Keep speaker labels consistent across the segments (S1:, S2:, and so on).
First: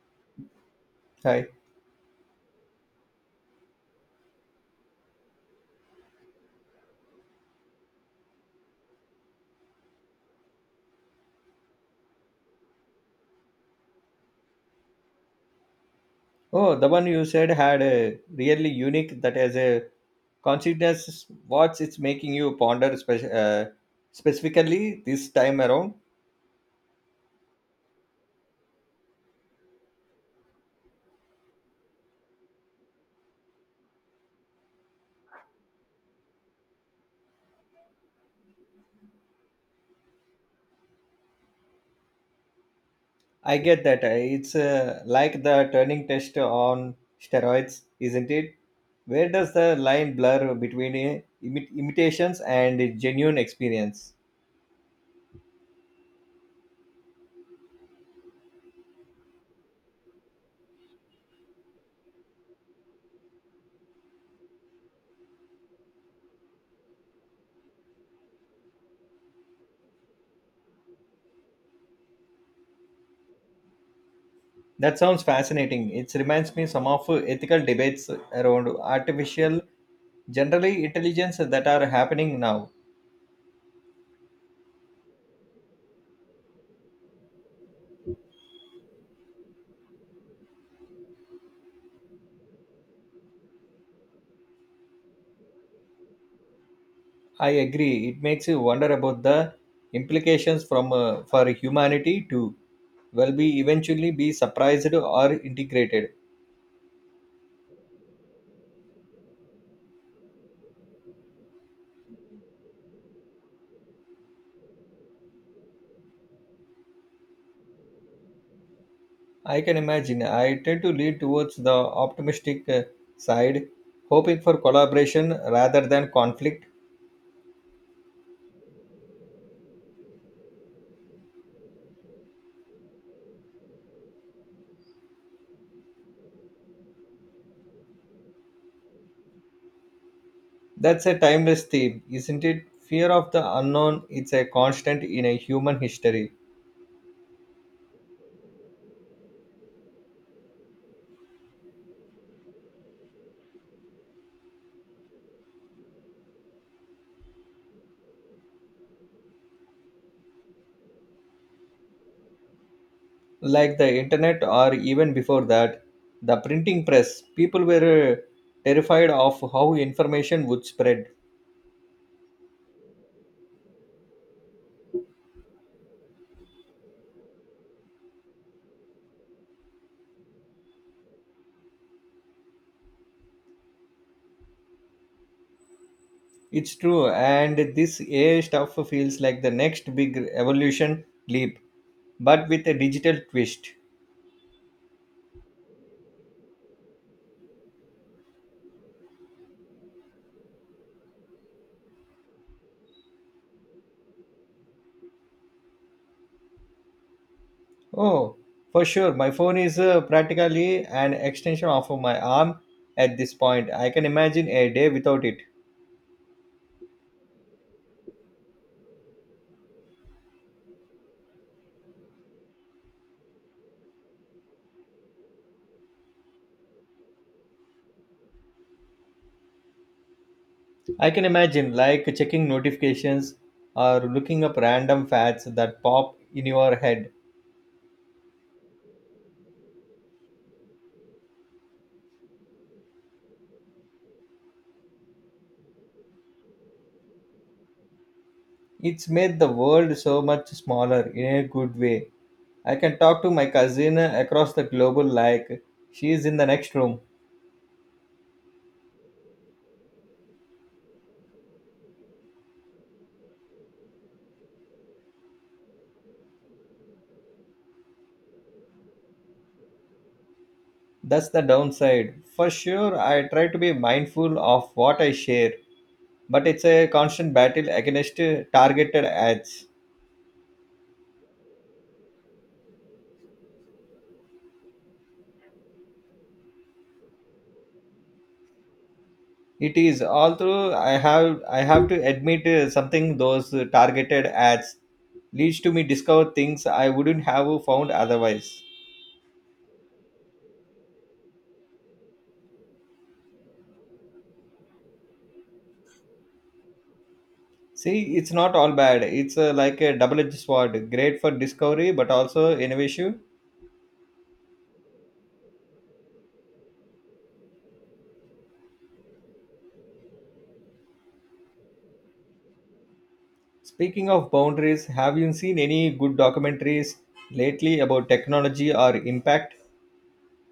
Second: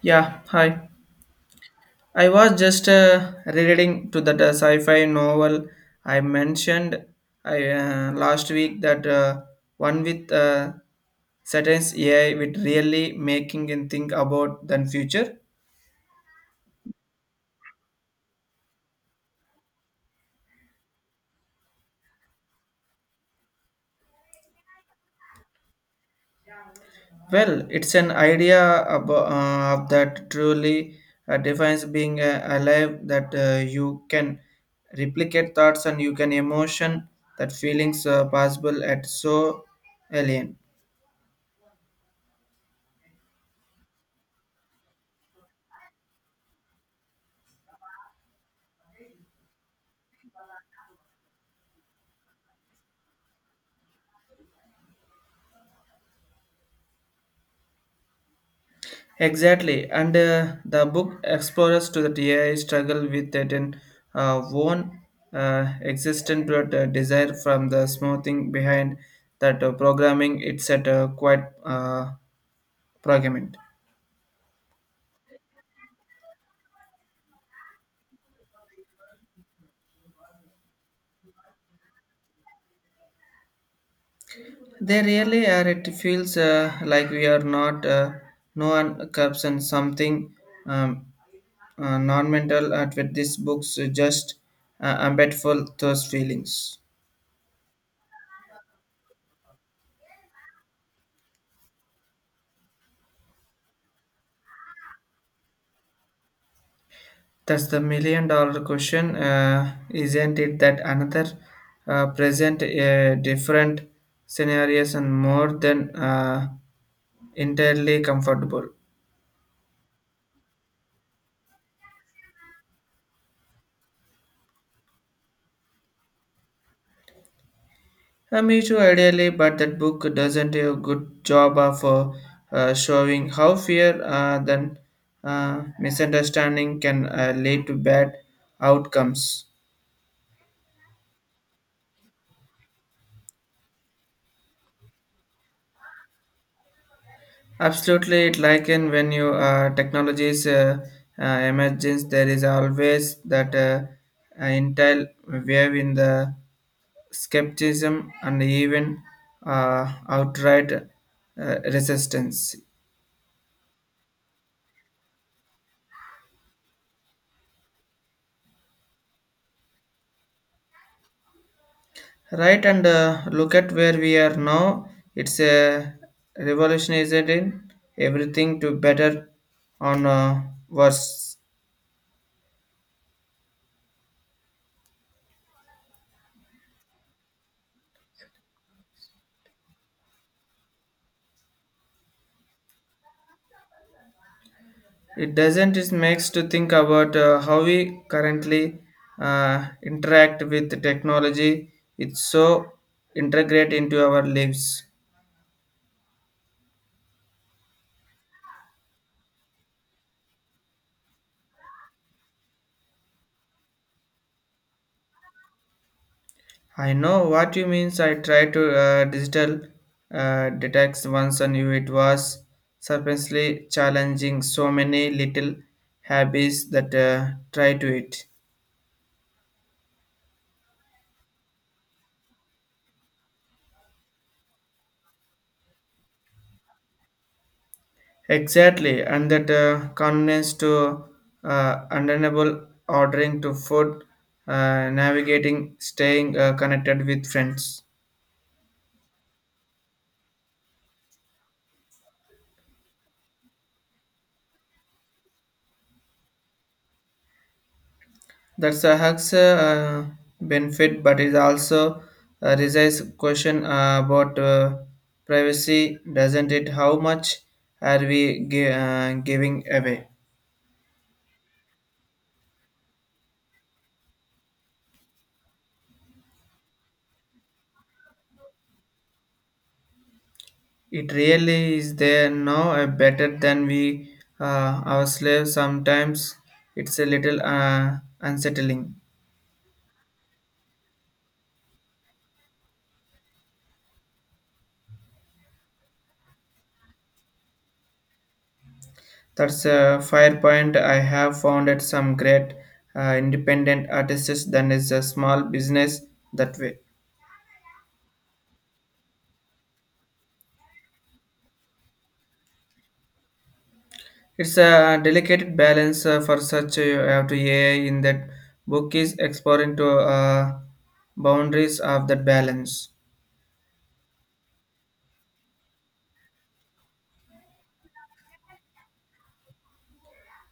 S1: Yeah, hi.
S2: Hi.
S1: I was just reading to that sci-fi novel I mentioned I last week that one with Saturn's AI with really making and think about the future.
S2: Oh, the one you said had a really unique that as a consciousness. What's it's making you ponder specifically this time around?
S1: Well, it's an idea about, of that truly defines being alive that you can replicate thoughts and you can emotion that feelings possible at so alien.
S2: I get that. It's like the turning test on steroids, isn't it? Where does the line blur between imitations and genuine experience?
S1: Exactly, and the book explores to the AI struggle with it in one existent but, desire from the smoothing behind that programming. It's at a quite programming.
S2: That sounds fascinating. It reminds me some of ethical debates around artificial, generally intelligence that are happening now.
S1: They really are. It feels like we are not no one cups and something um, non-mental at with these books just embedful those feelings.
S2: I agree. It makes you wonder about the implications from for humanity too. Will be eventually be surprised or integrated.
S1: That's the million dollar question, isn't it? That another present different scenarios and more than entirely comfortable.
S2: I can imagine. I tend to lean towards the optimistic side, hoping for collaboration rather than conflict.
S1: Me too, ideally, but that book doesn't do a good job of showing how fear then misunderstanding can lead to bad outcomes.
S2: That's a timeless theme, isn't it? Fear of the unknown its a constant in a human history,
S1: Absolutely, it like in when you technologies emergence, there is always that intel wave in the skepticism and even outright resistance.
S2: like the internet or even before that, the printing press. People were uh, terrified of how information would spread.
S1: Right, and look at where we are now. It's a revolutionizing everything to better on worse.
S2: It's true, and this AI stuff feels like the next big evolution leap, but with a digital twist.
S1: It doesn't. It makes to think about how we currently interact with the technology. It's so integrate into our lives.
S2: Oh, for sure, my phone is practically an extension of my arm at this point. I can imagine a day without it.
S1: I know what you means. I tried to digital detects once and knew it was surprisingly challenging. So many little habits that try to it.
S2: I can imagine like checking notifications or looking up random fads that pop in your head.
S1: Exactly, and that convenience to undeniable ordering to food, navigating, staying connected with friends.
S2: It's made the world so much smaller in a good way. I can talk to my cousin across the globe like she is in the next room.
S1: That's a hugs benefit, but it also raises question about privacy, doesn't it? How much are we giving away?
S2: That's the downside. For sure, I try to be mindful of what I share, but it's a constant battle against targeted ads.
S1: It really is there now better than we our slaves. Sometimes it's a little unsettling.
S2: It is, although I have to admit something. Those targeted ads leads to me discover things I wouldn't have found otherwise.
S1: That's a fire point. I have founded some great independent artists than is a small business that way.
S2: See, it's not all bad. It's like a double-edged sword. Great for discovery, but also innovation.
S1: It's a delicate balance for such a have to AI in that book is exploring to boundaries of that balance.
S2: Speaking of boundaries, have you seen any good documentaries lately about technology or impact?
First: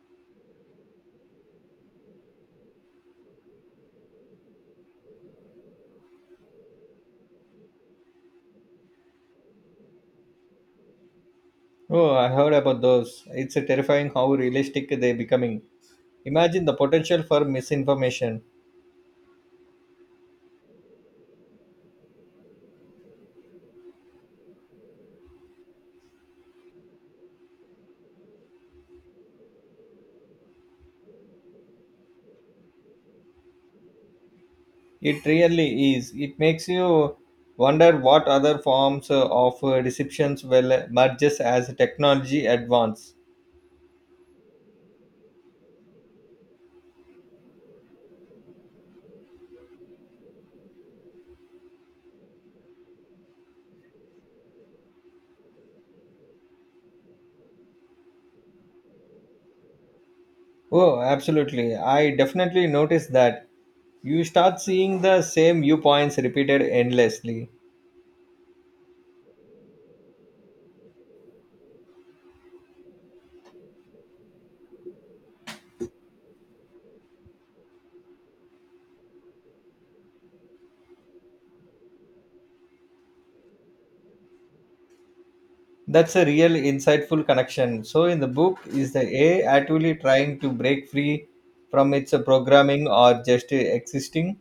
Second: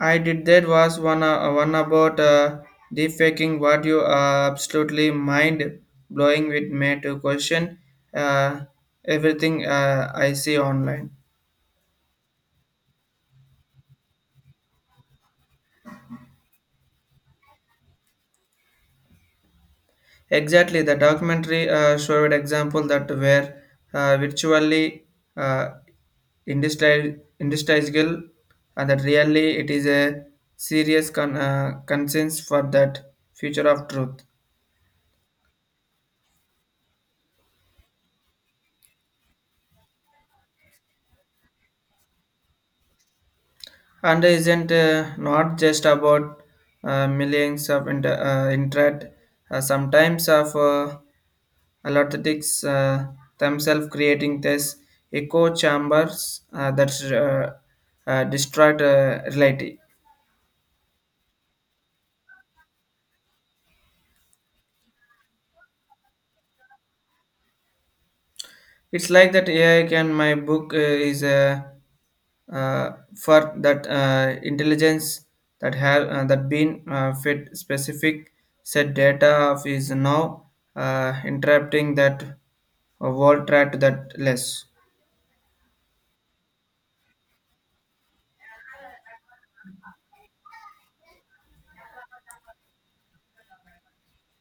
S1: I did that was one about defaking what you are absolutely mind blowing with me to question uh, everything I see online.
S2: Oh, I heard about those. It's a terrifying how realistic they're becoming. Imagine the potential for misinformation.
S1: Exactly, the documentary showed example that were virtually uh, industrial, and that really it is a serious concerns for that future of truth.
S2: It really is. It makes you wonder what other forms of deceptions will merge as technology advance.
S1: And isn't not just about millions of internet, sometimes of allottics themselves creating this echo chambers that destroyed reality.
S2: Oh, absolutely. I definitely noticed that. You start seeing the same viewpoints repeated endlessly.
S1: It's like that AI can my book is a for that intelligence that have that been fed specific set data of is now interrupting that world track to that less.
S2: That's a real insightful connection. So, in the book, is the A I actually trying to break free from its programming or just existing?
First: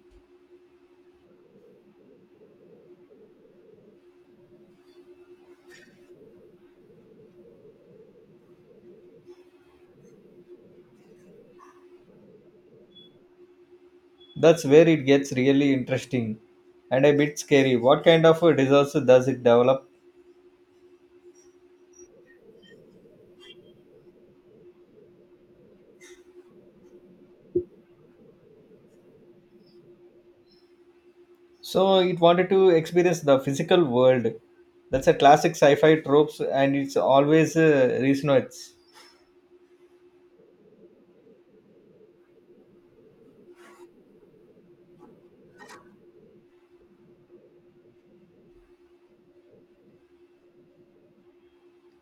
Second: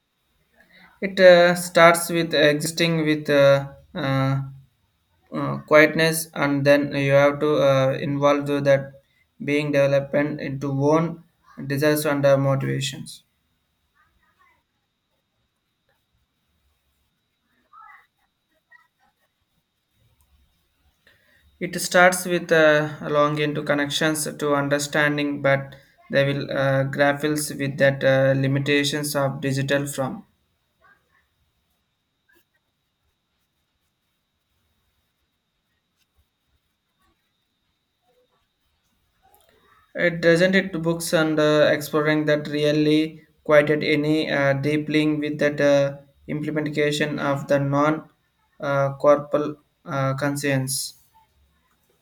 S1: It starts with existing with uh, quietness, and then you have to involve that being development into one desires and motivations.
S2: That's where it gets really interesting and a bit scary. What kind of a disaster does it develop?
S1: It starts with a longing to connections to understanding, but they will grapples with that limitations of digital from.
S2: So, it wanted to experience the physical world. That's a classic sci fi tropes, and it's always resonates.
S1: It doesn't it books and exploring that really quite at any deep link with that implementation of the non corporal conscience.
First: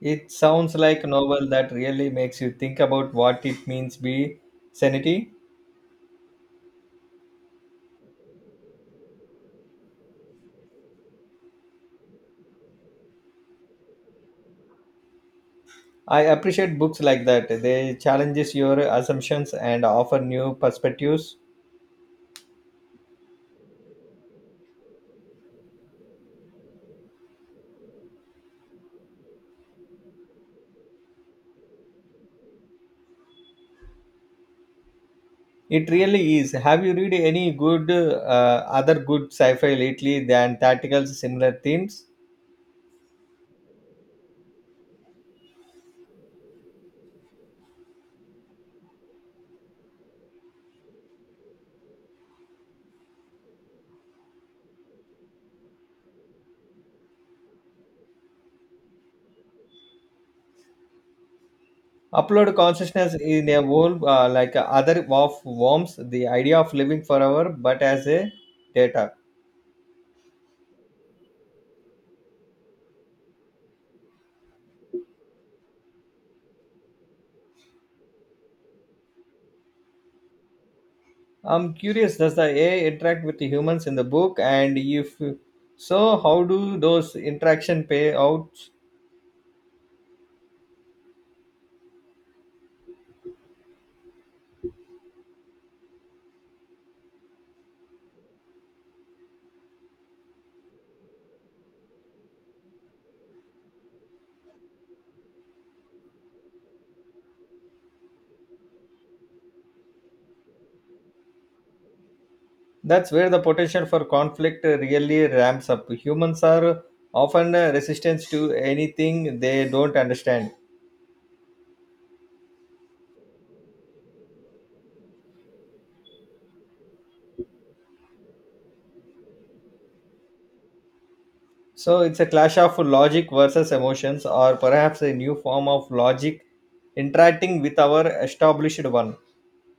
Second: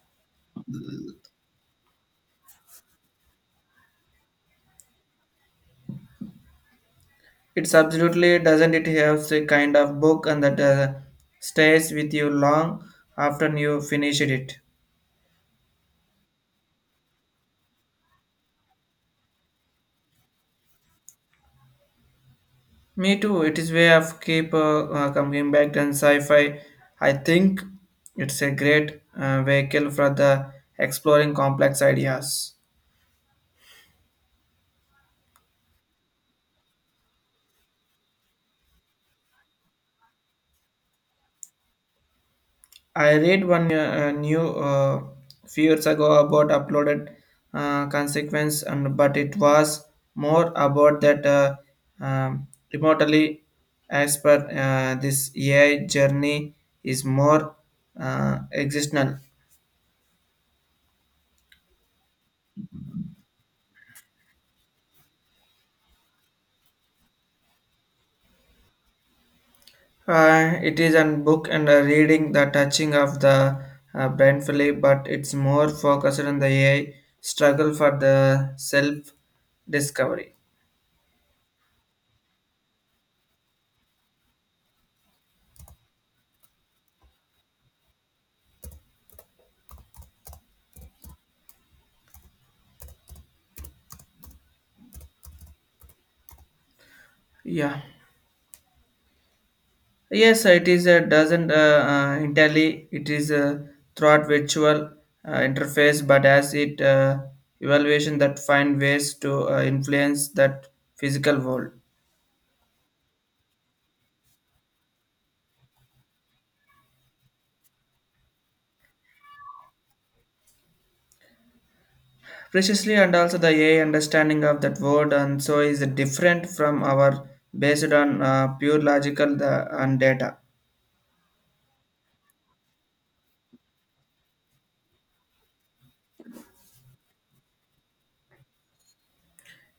S2: It sounds like a novel that really makes you think about what it means be sanity.
S1: It's absolutely doesn't it have the kind of book and that stays with you long after you finished it.
S2: I appreciate books like that. They challenges your assumptions and offer new perspectives.
S1: Me too. It is way of keep coming back and sci-fi. I think it's a great vehicle for the exploring complex ideas.
S2: It really is. Have you read any good other good sci-fi lately than tactical similar themes?
S1: I read one new few years ago about uploaded consequence, and but it was more about that um, remotely as per this AI journey is more existential.
S2: Upload consciousness in a world like other of worms. The idea of living forever, but as a data.
S1: It is a book and a reading the touching of the blindfully, but it's more focused on the AI struggle for the self discovery.
S2: I'm curious. Does the AI interact with the humans in the book? And if so, how do those interaction pay out?
S1: Yeah. Yes, it is a doesn't entirely. It is a throughout virtual interface, but as it evaluation that find ways to influence that physical world.
S2: That's where the potential for conflict really ramps up. Humans are often resistant to anything they don't understand.
S1: Precisely, and also the AI understanding of that word, and so is different from our based on pure logical the, and data.
S2: So it's a clash of logic versus emotions, or perhaps a new form of logic interacting with our established one.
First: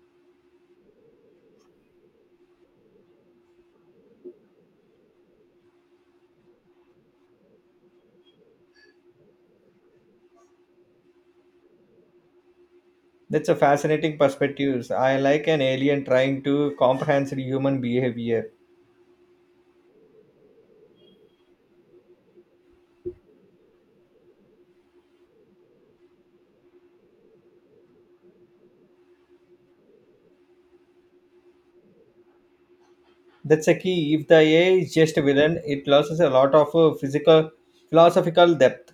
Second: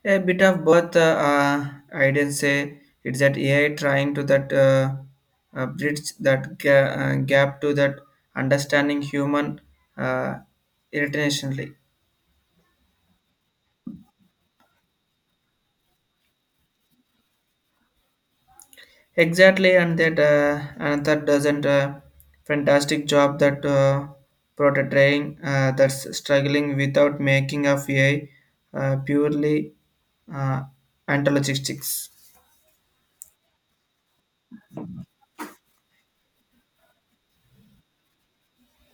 S1: A bit of both, I didn't say it's that AI trying to that bridge that gap to that understanding human uh, internationally.
S2: That's a fascinating perspective. I like an alien trying to comprehend human behavior.
S1: Exactly, and that doesn't fantastic job that portraying that's struggling without making of AI purely uh, anthologistics.
S2: That's a key. If the AI is just a villain, it loses a lot of physical philosophical depth.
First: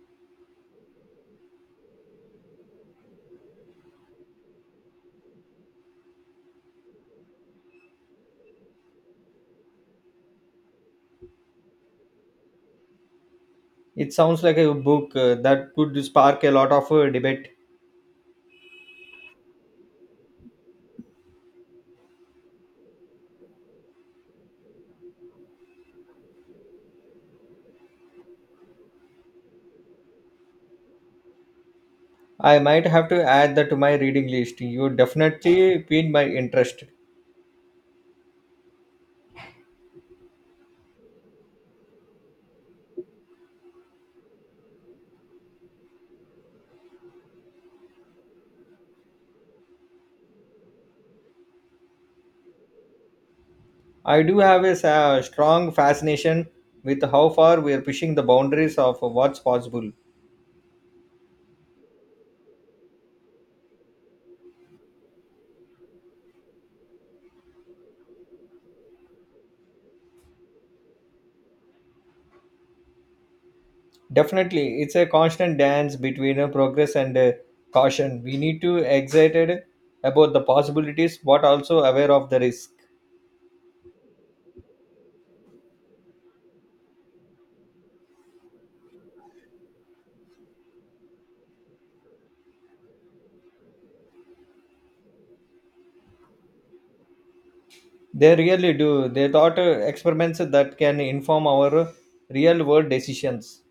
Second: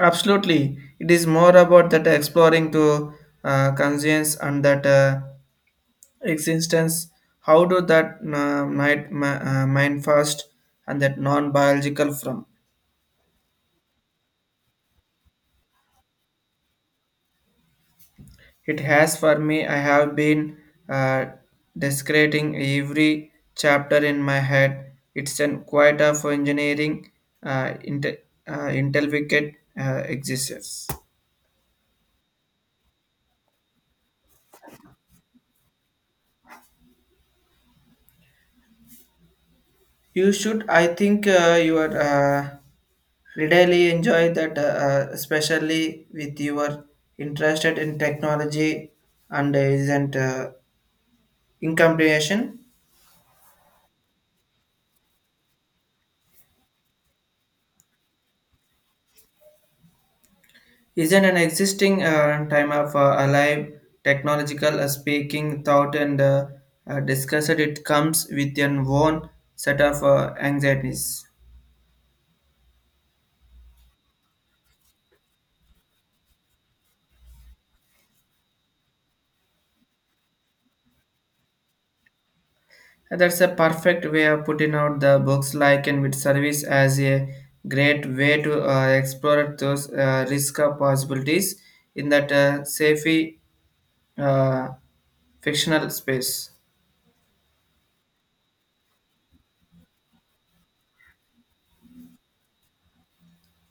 S1: Absolutely, it is more about that exploring to conscience and that existence. How do that mind first and that non biological from.
S2: It sounds like a book that could spark a lot of debate.
S1: It has for me, I have been uh, desecrating every chapter in my head. It's an quite of engineering, uh, inte- intelligent existence.
S2: I might have to add that to my reading list. You definitely piqued my interest.
S1: You should, I think, you are really enjoy that, especially with your interested in technology and isn't incompletion.
S2: I do have a strong fascination with how far we are pushing the boundaries of what's possible.
S1: Isn't an existing time of alive technological speaking thought and discussed it comes with an own set of anxieties.
S2: Definitely, it's a constant dance between progress and caution. We need to excited about the possibilities, but also aware of the risk.
S1: And that's a perfect way of putting out the books like and with service as a great way to explore those risk of possibilities in that safe uh, fictional space.
S2: They really do. They thought experiments that can inform our real world decisions.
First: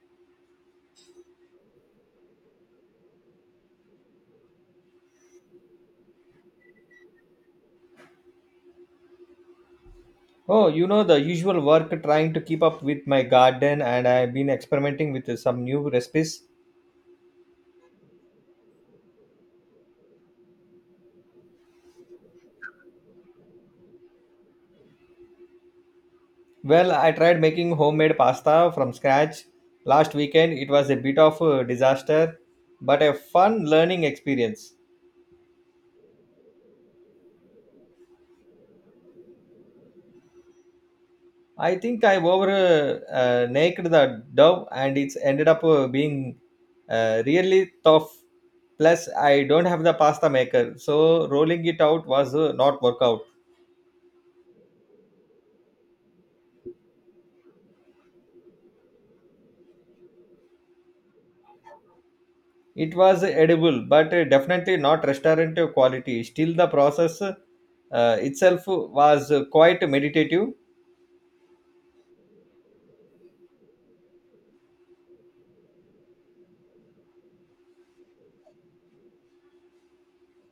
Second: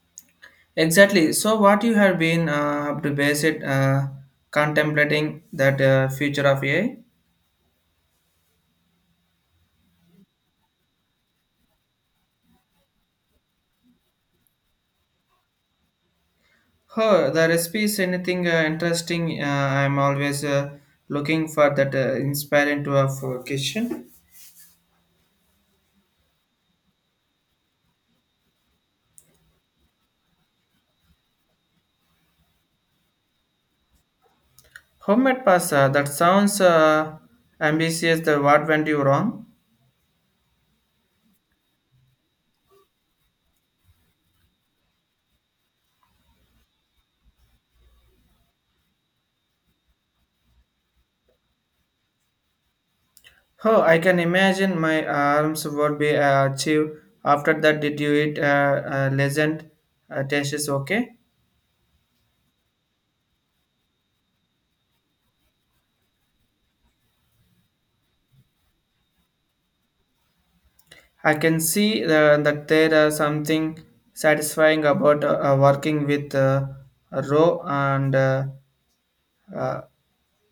S1: Exactly. So, what you have been up to base it contemplating that future of AI?
S2: Oh, you know the usual work trying to keep up with my garden, and I've been experimenting with some new recipes.
S1: Oh, the recipes anything interesting? I'm always looking for that inspiring to of kitchen.
S2: Well, I tried making homemade pasta from scratch last weekend. It was a bit of a disaster, but a fun learning experience.
S1: Homemade pasta. That sounds ambitious. The what went you wrong?
S2: I think I over naked the dough, and it's ended up being really tough. Plus, I don't have the pasta maker, so rolling it out was not work out.
S1: Oh, I can imagine my arms would be achieved after that. Did you eat legend? Taste is okay.
S2: It was edible, but definitely not restaurant quality. Still, the process itself was quite meditative.
S1: I can see the, that there are something satisfying about working with raw and uh,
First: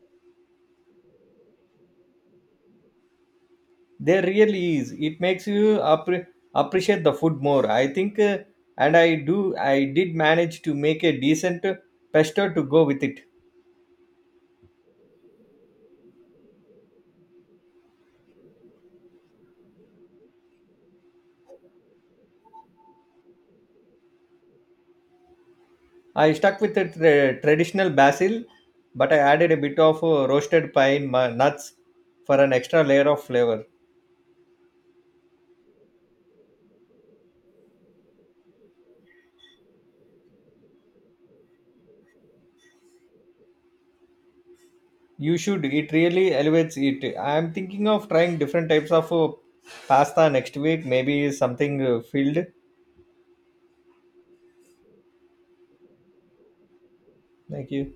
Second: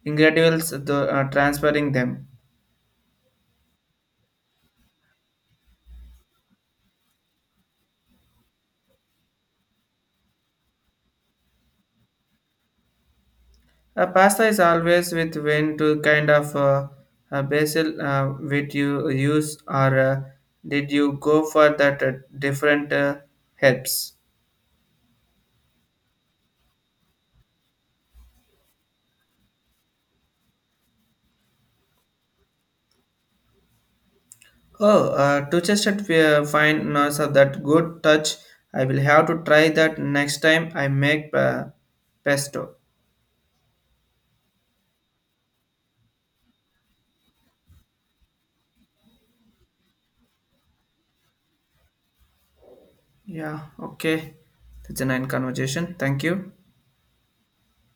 S1: ingredients, the, transferring them.
S2: There really is. It makes you appreciate the food more. I think, and I do. I did manage to make a decent pesto to go with it.
S1: Pasta is always with when to kind of basil which you use, or did you go for that different herbs?
S2: I stuck with the traditional basil, but I added a bit of roasted pine nuts for an extra layer of flavor.
S1: Oh, to just find now so that good touch. I will have to try that next time I make pesto.
S2: You should. It really elevates it. I'm thinking of trying different types of pasta next week. Maybe something filled
S1: Yeah, okay. That's a nice conversation. Thank you.
S2: like you.